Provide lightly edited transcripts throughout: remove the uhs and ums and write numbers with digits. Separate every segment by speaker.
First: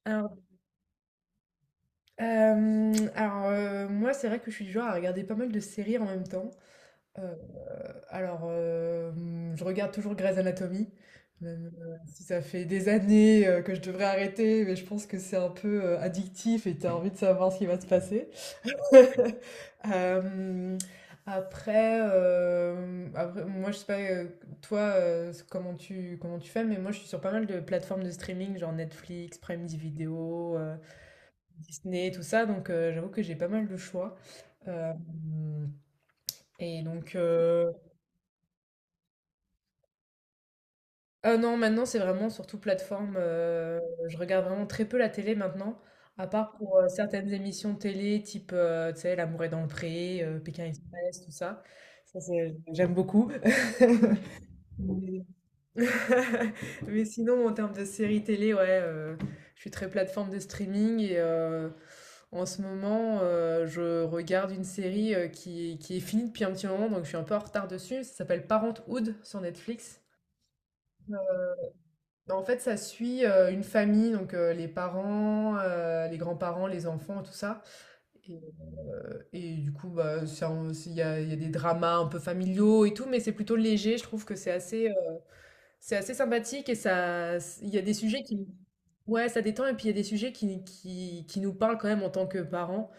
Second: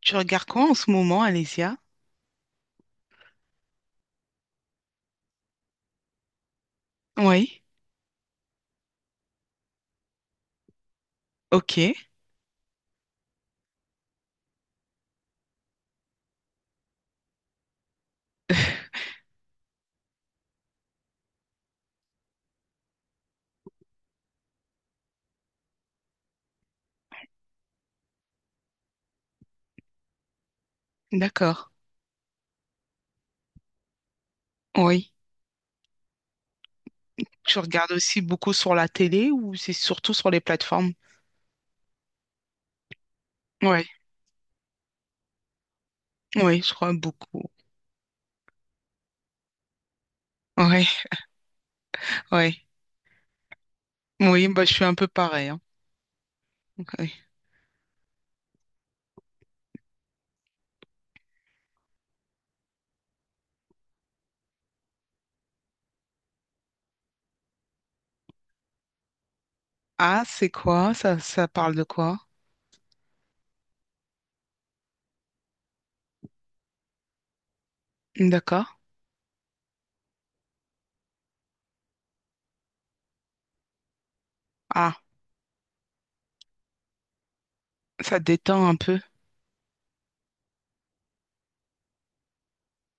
Speaker 1: Tu
Speaker 2: Alors,
Speaker 1: regardes quoi en ce moment, Alésia?
Speaker 2: alors, moi, c'est vrai que je suis du genre à regarder pas mal de séries en même temps. Euh,
Speaker 1: Oui,
Speaker 2: alors, je regarde toujours Grey's Anatomy, même
Speaker 1: ok,
Speaker 2: si ça fait des années que je devrais arrêter, mais je pense que c'est un peu addictif et t'as envie de savoir ce qui va se passer. Euh, après, moi, je sais pas, toi, comment tu fais, mais moi, je suis sur pas mal de plateformes de streaming, genre Netflix, Prime Video,
Speaker 1: d'accord.
Speaker 2: Disney, tout ça. Donc j'avoue que j'ai pas mal de choix.
Speaker 1: Oui.
Speaker 2: Hem Et donc,
Speaker 1: Tu regardes aussi beaucoup sur la télé ou c'est surtout sur les plateformes?
Speaker 2: ah non, maintenant, c'est vraiment surtout plateforme.
Speaker 1: Oui,
Speaker 2: Je regarde vraiment très peu la télé maintenant, à part
Speaker 1: oui, je
Speaker 2: pour
Speaker 1: crois
Speaker 2: certaines
Speaker 1: beaucoup.
Speaker 2: émissions télé type, tu sais, L'amour est dans le pré, Pékin
Speaker 1: Oui,
Speaker 2: Express, tout ça. Ça, c'est
Speaker 1: oui.
Speaker 2: j'aime beaucoup.
Speaker 1: Oui, bah, je suis un peu pareil, hein.
Speaker 2: Mais
Speaker 1: Oui.
Speaker 2: sinon, en termes de séries télé, ouais, je suis très plateforme de streaming et en ce moment, je regarde une série qui est finie depuis un petit moment, donc je suis un peu en retard dessus. Ça s'appelle Parenthood sur Netflix.
Speaker 1: Ah, c'est quoi? Ça parle de quoi?
Speaker 2: En fait, ça suit une famille, donc les parents, les grands-parents, les enfants, tout ça. Et,
Speaker 1: D'accord.
Speaker 2: et du coup, bah, il y a des dramas un peu familiaux et tout, mais c'est plutôt léger. Je trouve que c'est assez,
Speaker 1: Ah,
Speaker 2: c'est assez sympathique et ça, il y a des
Speaker 1: ça
Speaker 2: sujets qui,
Speaker 1: détend un peu.
Speaker 2: ouais, ça détend et puis il y a des sujets qui nous parlent quand même en tant que parents,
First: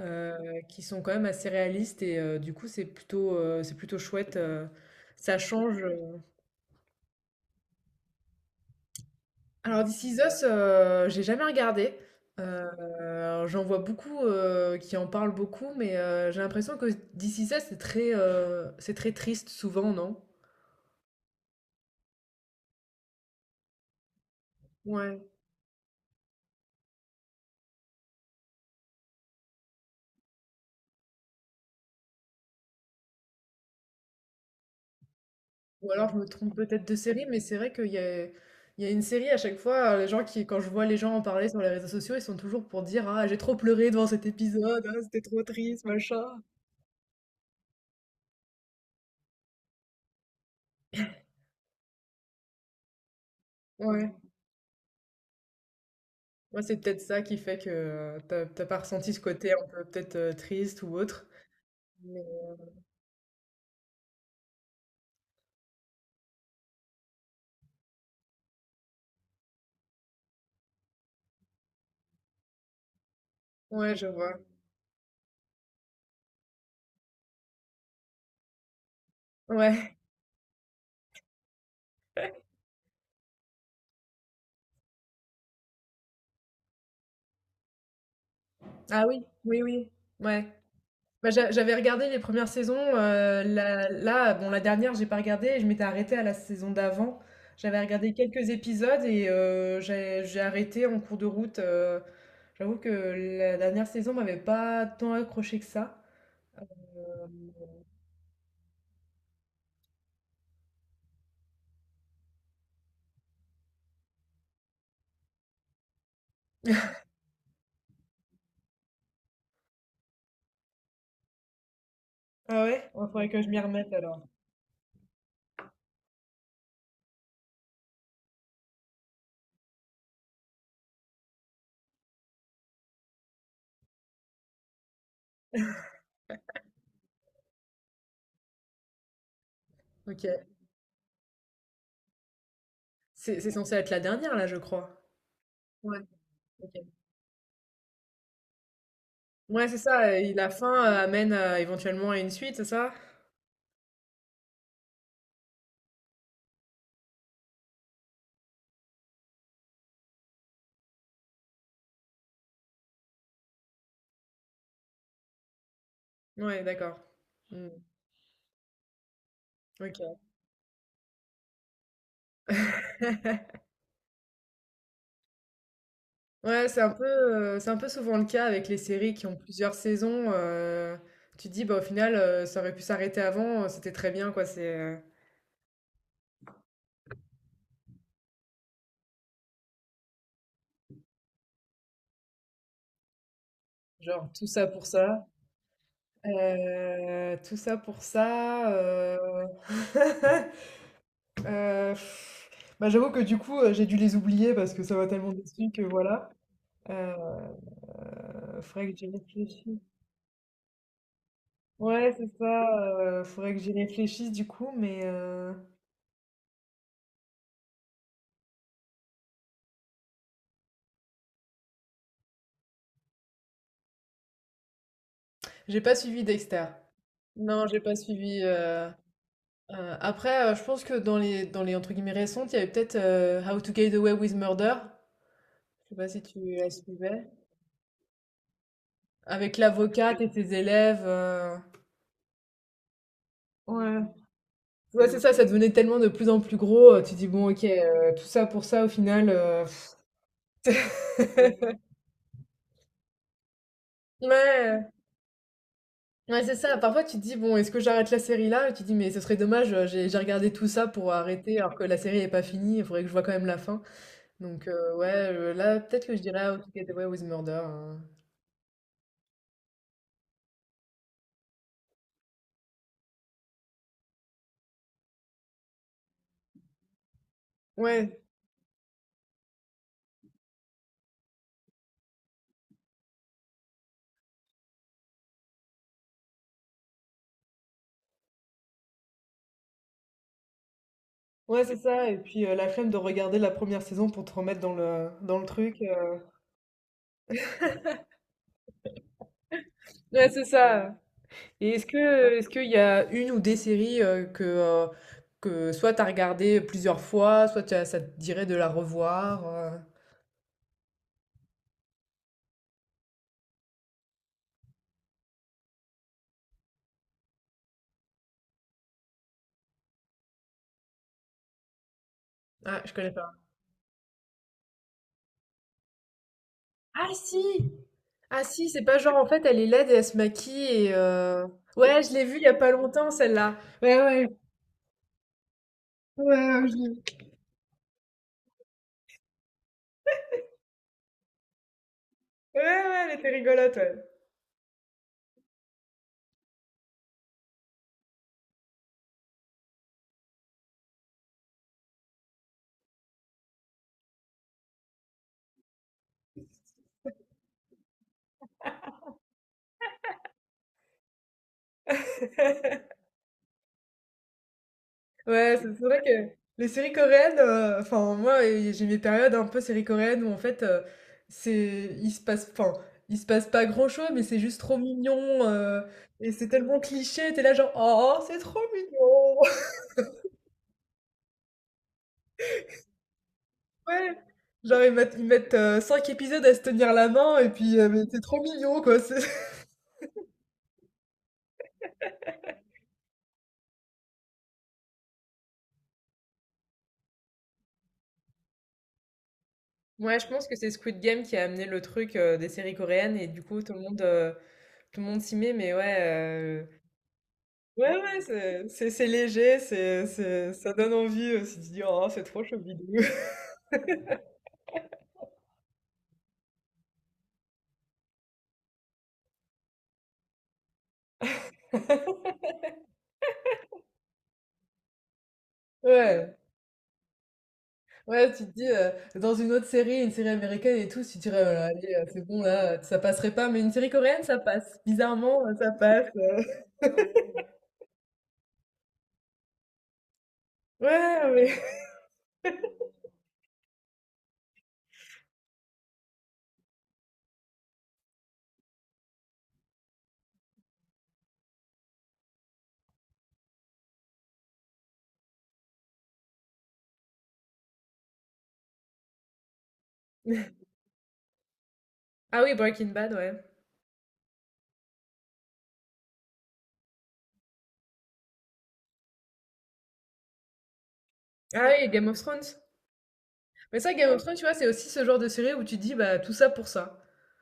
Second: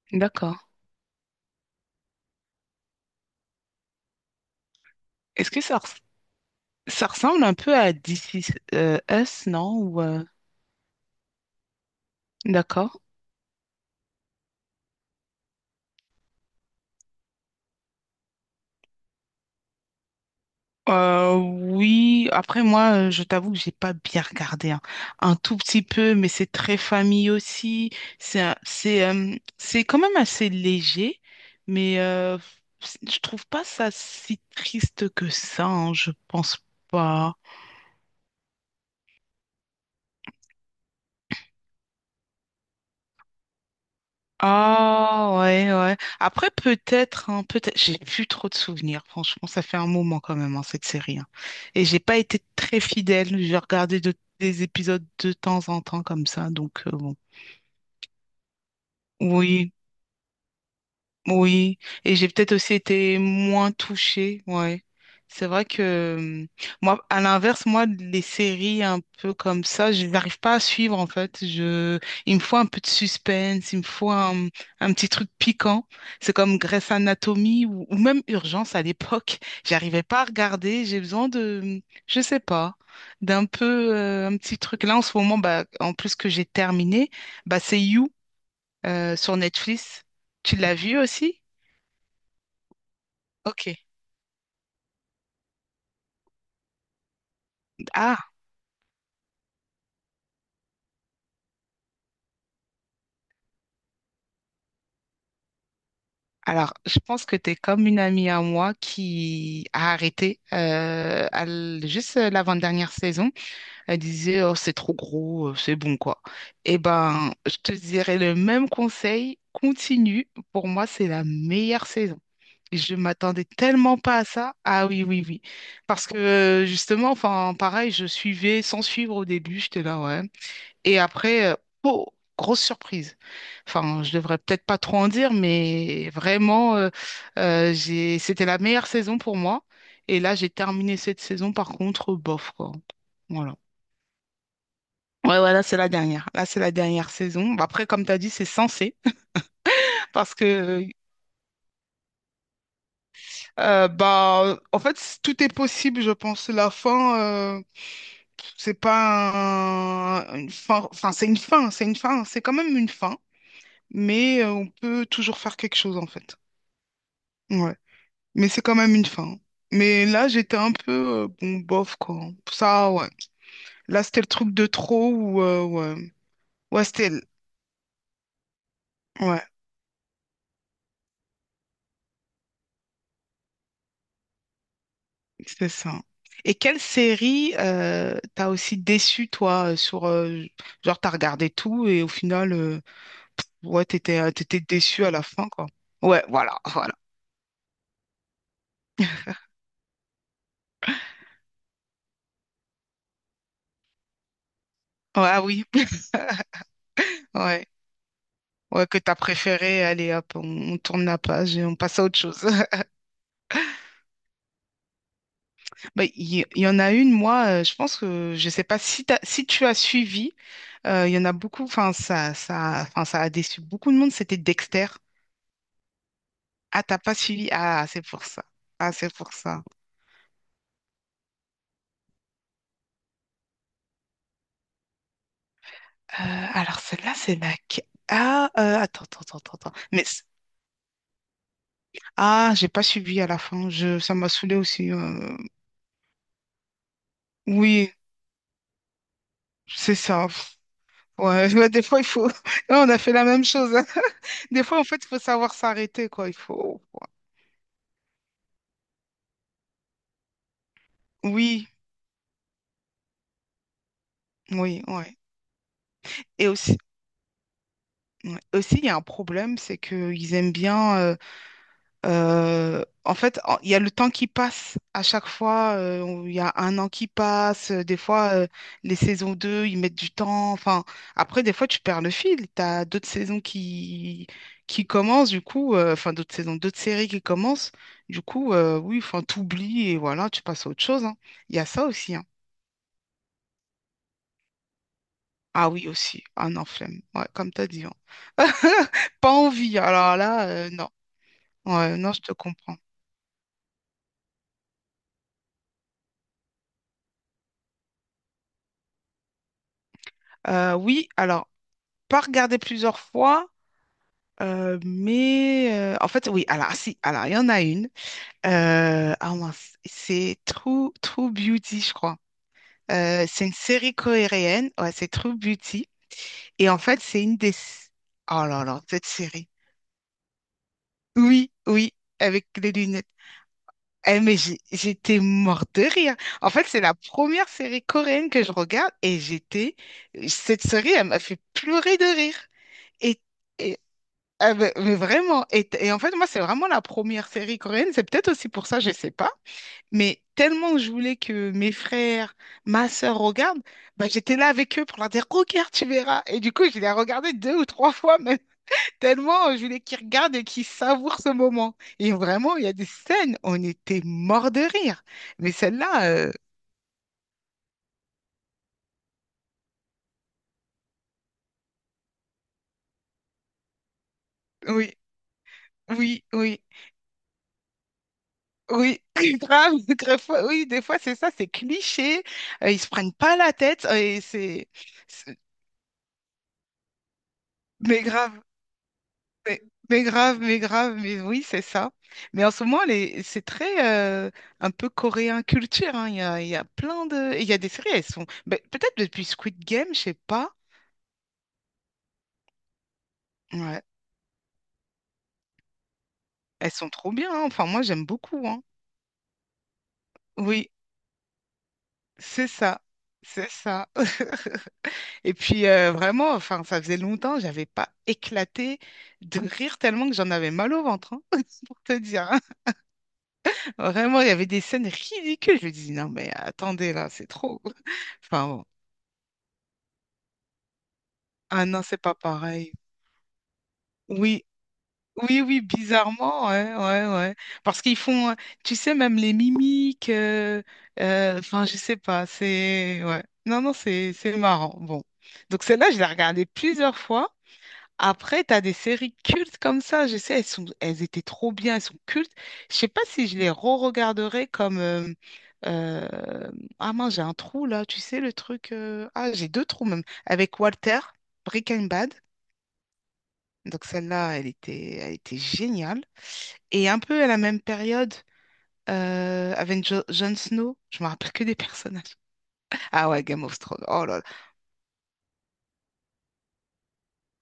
Speaker 2: euh,
Speaker 1: D'accord.
Speaker 2: qui sont quand même assez réalistes et du coup c'est plutôt chouette, ça
Speaker 1: Est-ce que ça,
Speaker 2: change.
Speaker 1: res- Ça ressemble un peu à This Is Us, non?
Speaker 2: Alors
Speaker 1: Ou,
Speaker 2: This Is Us, j'ai jamais regardé.
Speaker 1: D'accord.
Speaker 2: J'en vois beaucoup qui en parlent beaucoup, mais j'ai l'impression que This Is Us c'est très triste souvent, non?
Speaker 1: Oui, après moi, je t'avoue que j'ai pas bien regardé, hein.
Speaker 2: Ouais.
Speaker 1: Un tout petit peu, mais c'est très famille aussi. C'est un- c'est C'est quand même assez léger, mais je trouve pas ça si triste que ça,
Speaker 2: Ou
Speaker 1: hein,
Speaker 2: alors
Speaker 1: je
Speaker 2: je me trompe
Speaker 1: pense
Speaker 2: peut-être de série,
Speaker 1: pas.
Speaker 2: mais c'est vrai qu'il y a une série à chaque fois, quand je vois les gens en parler sur les réseaux sociaux, ils sont toujours pour dire: «Ah, j'ai trop pleuré devant cet épisode, ah, c'était
Speaker 1: Ah
Speaker 2: trop
Speaker 1: ouais
Speaker 2: triste,
Speaker 1: ouais.
Speaker 2: machin.»
Speaker 1: Après peut-être hein, peut-être. J'ai plus trop de souvenirs. Franchement, ça fait un moment quand même hein, cette série, hein. Et j'ai pas été très fidèle. J'ai regardé
Speaker 2: Ouais,
Speaker 1: de- Des épisodes de temps en temps comme ça,
Speaker 2: moi c'est
Speaker 1: donc
Speaker 2: peut-être
Speaker 1: bon.
Speaker 2: ça qui fait que t'as pas ressenti ce côté un
Speaker 1: Oui,
Speaker 2: peu peut-être triste ou autre.
Speaker 1: oui. Et
Speaker 2: Mais-
Speaker 1: j'ai peut-être aussi été moins touchée, ouais. C'est vrai que moi, à l'inverse, moi, les séries un peu comme ça, je n'arrive pas à suivre en fait. Il me faut un peu de suspense, il me
Speaker 2: Ouais, je
Speaker 1: faut un,
Speaker 2: vois.
Speaker 1: mmh, un petit truc piquant. C'est comme Grey's Anatomy ou même Urgence à l'époque.
Speaker 2: Ouais.
Speaker 1: J'arrivais pas à regarder. J'ai besoin de, je sais pas, d'un peu un petit truc. Là, en ce moment, bah, en plus que j'ai terminé, bah, c'est You
Speaker 2: Ah oui,
Speaker 1: sur
Speaker 2: oui, oui.
Speaker 1: Netflix.
Speaker 2: Ouais.
Speaker 1: Tu l'as vu
Speaker 2: Bah,
Speaker 1: aussi?
Speaker 2: j'avais regardé les premières saisons,
Speaker 1: Ok.
Speaker 2: la là, bon, la dernière, j'ai pas regardé, je m'étais arrêtée à la saison d'avant. J'avais regardé
Speaker 1: Ah,
Speaker 2: quelques épisodes et j'ai arrêté en cours de route. J'avoue que la dernière saison m'avait pas tant accrochée que ça.
Speaker 1: alors, je pense
Speaker 2: Euh,
Speaker 1: que tu es comme une amie à moi qui a arrêté à l- juste l'avant-dernière saison. Elle disait, oh, c'est trop gros, c'est bon, quoi. Eh ben, je te dirais le même conseil, continue. Pour moi, c'est la meilleure saison.
Speaker 2: Ah ouais?
Speaker 1: Je
Speaker 2: Ouais, faudrait que
Speaker 1: m'attendais
Speaker 2: je m'y remette
Speaker 1: tellement pas à
Speaker 2: alors.
Speaker 1: ça. Ah oui, oui, oui. Parce que justement, enfin, pareil, je suivais sans suivre au début. J'étais là, ouais. Et après, oh, grosse surprise. Enfin, je devrais peut-être pas trop en dire, mais vraiment, c'était la meilleure saison pour moi. Et là,
Speaker 2: OK.
Speaker 1: j'ai terminé cette saison, par contre, bof, quoi.
Speaker 2: C'est
Speaker 1: Voilà.
Speaker 2: censé être la dernière là, je crois?
Speaker 1: Ouais, ouais, là, c'est la
Speaker 2: Ouais,
Speaker 1: dernière. Là, c'est
Speaker 2: OK.
Speaker 1: la dernière saison. Bah, après, comme tu as dit, c'est censé.
Speaker 2: Ouais, c'est ça et
Speaker 1: Parce que,
Speaker 2: la fin, amène à éventuellement à une suite, c'est ça?
Speaker 1: bah, en fait, tout est possible, je pense. La fin, euh, c'est pas un- une fin. Enfin, c'est une fin. C'est une fin. C'est quand même une fin. Mais on peut toujours faire quelque chose, en fait.
Speaker 2: Ouais, d'accord. Mmh.
Speaker 1: Ouais, mais c'est quand même une fin.
Speaker 2: OK.
Speaker 1: Mais là, j'étais un peu, bon, bof, quoi. Ça, ouais. Là, c'était le truc de trop ou, ouais.
Speaker 2: Ouais,
Speaker 1: Ouais, c'était, l-
Speaker 2: c'est un peu souvent le cas avec les séries qui ont
Speaker 1: ouais,
Speaker 2: plusieurs saisons. Tu te dis: «Bah, au final, ça aurait pu s'arrêter avant, c'était très bien, quoi.» C'est
Speaker 1: c'est ça. Et quelle série t'as aussi déçu, toi, sur, genre, t'as regardé tout et au final, ouais, t'étais,
Speaker 2: genre
Speaker 1: t'étais déçu à la fin, quoi. Ouais, voilà, voilà.
Speaker 2: tout ça pour ça, heu, bah, j'avoue que du coup, j'ai dû les oublier parce que ça m'a
Speaker 1: Ouais,
Speaker 2: tellement
Speaker 1: ah oui,
Speaker 2: déçue que voilà, heu,
Speaker 1: ouais. Ouais,
Speaker 2: faudrait que
Speaker 1: que
Speaker 2: j'y
Speaker 1: t'as
Speaker 2: réfléchisse.
Speaker 1: préféré, allez, hop, on tourne la page et on passe à
Speaker 2: Ouais,
Speaker 1: autre
Speaker 2: c'est
Speaker 1: chose.
Speaker 2: ça, faudrait que j'y réfléchisse du coup, mais,
Speaker 1: Bah, il y en a une, moi, je pense que je sais pas si, si tu as suivi, il y en a beaucoup, enfin ça a déçu beaucoup de monde, c'était Dexter.
Speaker 2: j'ai pas suivi Dexter.
Speaker 1: Ah, t'as pas suivi?
Speaker 2: Non, j'ai
Speaker 1: Ah,
Speaker 2: pas
Speaker 1: c'est pour
Speaker 2: suivi.
Speaker 1: ça. Ah, c'est pour ça.
Speaker 2: Après, je pense que dans les entre guillemets récentes, il y avait peut-être How to Get Away with Murder. Je sais pas si tu la
Speaker 1: Alors celle-là,
Speaker 2: suivais.
Speaker 1: c'est la... que- Ah, attends, attends, attends,
Speaker 2: Avec
Speaker 1: attends. attends.
Speaker 2: l'avocate et ses élèves.
Speaker 1: Ah, j'ai pas suivi à la fin,
Speaker 2: Ouais.
Speaker 1: ça m'a saoulé aussi,
Speaker 2: Ouais, c'est ça,
Speaker 1: euh.
Speaker 2: ça devenait tellement de plus en plus gros. Tu dis, bon, ok,
Speaker 1: Oui,
Speaker 2: tout ça pour ça, au final.
Speaker 1: c'est ça. Pff, ouais, ouais, des fois, il faut... On a fait la même chose, hein. Des fois, en
Speaker 2: Ouais,
Speaker 1: fait, il faut savoir s'arrêter, quoi. Il
Speaker 2: ouais, c'est ça.
Speaker 1: faut...
Speaker 2: Parfois, tu te dis, bon, est-ce que j'arrête la série là? Et tu te dis, mais ce serait dommage, j'ai regardé tout ça pour
Speaker 1: ouais.
Speaker 2: arrêter
Speaker 1: Oui,
Speaker 2: alors que la série n'est pas finie, il faudrait que je vois quand même la fin. Donc
Speaker 1: oui,
Speaker 2: ouais,
Speaker 1: ouais.
Speaker 2: là peut-être que je
Speaker 1: Et
Speaker 2: dirais How to
Speaker 1: aussi,
Speaker 2: Get Away with Murder, hein.
Speaker 1: ouais. Aussi, il y a un problème, c'est qu'ils aiment bien, en fait, il y a le temps qui passe à chaque fois, il y a un an qui passe, euh. Des
Speaker 2: Ouais,
Speaker 1: fois, les saisons 2 ils mettent du temps. Enfin, après, des fois, tu perds le fil. Tu as d'autres saisons qui commencent, du coup, euh. Enfin, d'autres saisons, d'autres séries qui commencent. Du coup, oui, enfin, t'oublies et voilà, tu passes à autre chose, hein. Il y
Speaker 2: ouais
Speaker 1: a
Speaker 2: c'est
Speaker 1: ça
Speaker 2: ça.
Speaker 1: aussi,
Speaker 2: Et
Speaker 1: hein.
Speaker 2: puis la flemme de regarder la première saison pour te remettre dans le
Speaker 1: Ah
Speaker 2: truc.
Speaker 1: oui, aussi. Ah non, flemme. Ouais, comme t'as dit, hein. Pas envie. Alors
Speaker 2: Ouais c'est
Speaker 1: là, non.
Speaker 2: ça. Et
Speaker 1: Ouais, non, je te
Speaker 2: est-ce qu'il y
Speaker 1: comprends.
Speaker 2: a une ou des séries que soit t'as regardé plusieurs fois, soit ça te dirait de la revoir.
Speaker 1: Oui, alors, pas regarder plusieurs fois, en fait, oui, alors, si, alors, il y en a une. Ah mince, c'est True Beauty, je crois.
Speaker 2: Ah je connais pas.
Speaker 1: C'est une série coréenne, ouais, c'est True Beauty. Et en fait,
Speaker 2: Ah
Speaker 1: c'est une des.
Speaker 2: si. Ah
Speaker 1: Oh là
Speaker 2: si,
Speaker 1: là,
Speaker 2: c'est pas
Speaker 1: cette
Speaker 2: genre en fait
Speaker 1: série.
Speaker 2: elle est laide et elle se maquille et
Speaker 1: Oui, oui,
Speaker 2: ouais je l'ai vue il y
Speaker 1: avec
Speaker 2: a pas
Speaker 1: les lunettes.
Speaker 2: longtemps celle-là. Ouais, ouais,
Speaker 1: Eh,
Speaker 2: ouais,
Speaker 1: j'étais morte de rire. En fait,
Speaker 2: ouais,
Speaker 1: c'est la première série coréenne que je regarde et j'étais. Cette série, elle m'a fait pleurer de rire.
Speaker 2: ouais, ouais, elle
Speaker 1: Et,
Speaker 2: était rigolote,
Speaker 1: et-
Speaker 2: ouais.
Speaker 1: ah, mais vraiment, et en fait, moi, c'est vraiment la première série coréenne. C'est peut-être aussi pour ça, je sais pas. Mais tellement je voulais que mes frères, ma sœur regardent, bah, j'étais là avec eux pour leur dire, regarde, tu verras. Et du coup, je les ai regardés deux ou trois fois même, tellement je voulais qu'ils regardent et qu'ils savourent ce moment. Et vraiment, il y a
Speaker 2: Ouais,
Speaker 1: des scènes, on était morts de rire. Mais
Speaker 2: c'est vrai
Speaker 1: celle-là,
Speaker 2: que les séries coréennes, enfin moi j'ai mes périodes un peu séries coréennes où en fait c'est il se passe enfin il se passe pas grand-chose mais c'est juste trop
Speaker 1: oui,
Speaker 2: mignon,
Speaker 1: oui,
Speaker 2: et c'est
Speaker 1: oui.
Speaker 2: tellement cliché, t'es là genre oh c'est trop
Speaker 1: Oui,
Speaker 2: mignon.
Speaker 1: oui, des fois c'est ça, c'est cliché, ils se prennent pas la tête,
Speaker 2: Ouais. Genre ils
Speaker 1: c'est-
Speaker 2: mettent 5 épisodes à se tenir la main et puis mais
Speaker 1: mais
Speaker 2: c'est trop
Speaker 1: grave,
Speaker 2: mignon, quoi.
Speaker 1: mais, mais grave, mais oui, c'est ça. Mais en ce moment, c'est très un peu coréen culture, hein. Il y a, il y a des séries, elles sont, ben, peut-être depuis Squid Game, je sais
Speaker 2: Ouais, je pense
Speaker 1: pas,
Speaker 2: que c'est Squid Game qui a amené le truc des séries coréennes et du coup
Speaker 1: ouais,
Speaker 2: tout le monde s'y met, mais ouais.
Speaker 1: elles sont trop bien, hein. Enfin moi
Speaker 2: Ouais,
Speaker 1: j'aime
Speaker 2: ouais,
Speaker 1: beaucoup, hein.
Speaker 2: c'est léger,
Speaker 1: Oui,
Speaker 2: ça donne envie aussi de dis oh, c'est trop
Speaker 1: c'est ça,
Speaker 2: Scooby-Doo.
Speaker 1: c'est ça. Et puis vraiment, enfin, ça faisait longtemps, j'avais pas éclaté de rire tellement que j'en avais mal au ventre, hein, pour te dire, hein. Vraiment, il y avait des scènes ridicules. Je me dis, non mais
Speaker 2: Ouais,
Speaker 1: attendez là, c'est trop.
Speaker 2: ouais, tu
Speaker 1: Enfin
Speaker 2: te
Speaker 1: bon.
Speaker 2: dis, dans une autre série, une série américaine et tout, tu dirais,
Speaker 1: Ah non,
Speaker 2: allez,
Speaker 1: c'est pas
Speaker 2: c'est bon,
Speaker 1: pareil.
Speaker 2: là, ça passerait pas, mais une série coréenne, ça
Speaker 1: Oui,
Speaker 2: passe.
Speaker 1: oui,
Speaker 2: Bizarrement,
Speaker 1: oui,
Speaker 2: ça passe.
Speaker 1: bizarrement, ouais, ouais, ouais. Parce qu'ils font, tu sais, même les mimiques,
Speaker 2: Ouais, mais...
Speaker 1: enfin, je sais pas, c'est, ouais. Non, non, c'est marrant. Bon. Donc celle-là, je l'ai regardée plusieurs fois. Après, t'as des séries cultes comme ça, je sais, elles sont, elles étaient trop bien, elles sont cultes. Je sais pas si je les re-regarderais comme... euh, ah mince, j'ai un trou là, tu sais, le truc... euh. Ah, j'ai deux trous même. Avec Breaking Bad.
Speaker 2: Ah oui, Breaking Bad, ouais.
Speaker 1: Donc celle-là, elle était géniale. Et un peu à la même période, avec Jon Snow, je me rappelle que des
Speaker 2: Ah oui, Game
Speaker 1: personnages.
Speaker 2: of Thrones.
Speaker 1: Ah ouais, Game of
Speaker 2: Mais
Speaker 1: Thrones,
Speaker 2: ça,
Speaker 1: oh
Speaker 2: Game
Speaker 1: là là.
Speaker 2: of Thrones, tu vois, c'est aussi ce genre de série où tu te dis, bah, tout ça pour ça.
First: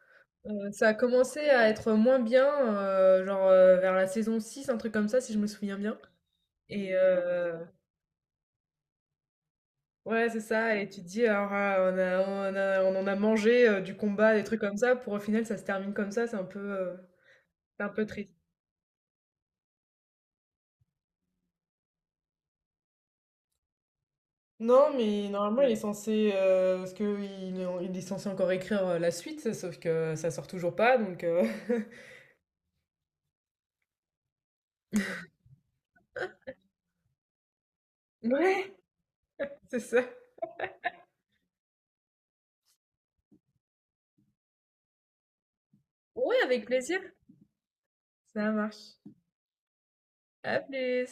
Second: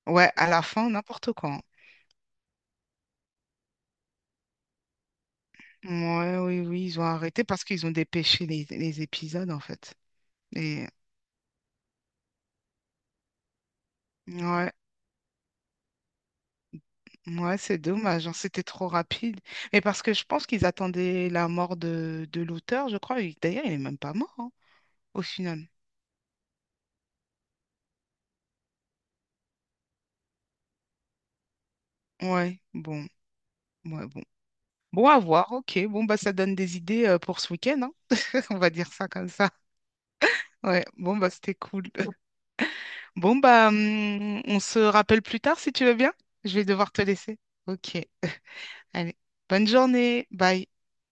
Speaker 1: Ouais, à la
Speaker 2: Ça
Speaker 1: fin,
Speaker 2: a
Speaker 1: n'importe
Speaker 2: commencé
Speaker 1: quoi, hein.
Speaker 2: à être moins bien, genre vers la saison 6, un truc comme ça, si je me souviens bien.
Speaker 1: Ouais, oui, oui,
Speaker 2: Et,
Speaker 1: ils ont arrêté
Speaker 2: euh,
Speaker 1: parce qu'ils ont dépêché les épisodes, en fait.
Speaker 2: Ouais, c'est ça
Speaker 1: Et
Speaker 2: et tu te dis: «Alors, ah, on en a mangé, du combat, des trucs
Speaker 1: ouais,
Speaker 2: comme ça, pour au final, ça se termine comme ça.»
Speaker 1: ouais, c'est
Speaker 2: C'est un peu
Speaker 1: dommage, hein,
Speaker 2: triste.
Speaker 1: c'était trop rapide. Mais parce que je pense qu'ils attendaient la mort de l'auteur, je crois. Et d'ailleurs, il est même pas mort, hein,
Speaker 2: Non,
Speaker 1: au
Speaker 2: mais normalement, il
Speaker 1: final.
Speaker 2: est, ouais, censé, parce que il est censé encore écrire, la suite, sauf que ça sort toujours pas, donc
Speaker 1: Ouais, bon, ouais, bon. Bon, à voir, ok. Bon, bah, ça donne des idées pour ce week-end, hein. On va
Speaker 2: Ouais,
Speaker 1: dire ça comme ça.
Speaker 2: c'est ça.
Speaker 1: Ouais, bon, bah, c'était cool. Bon, bah, on se rappelle plus tard si tu veux bien.
Speaker 2: Ouais,
Speaker 1: Je
Speaker 2: avec
Speaker 1: vais devoir
Speaker 2: plaisir.
Speaker 1: te laisser. Ok,
Speaker 2: Ça marche.
Speaker 1: allez. Bonne journée,
Speaker 2: À
Speaker 1: bye.
Speaker 2: plus.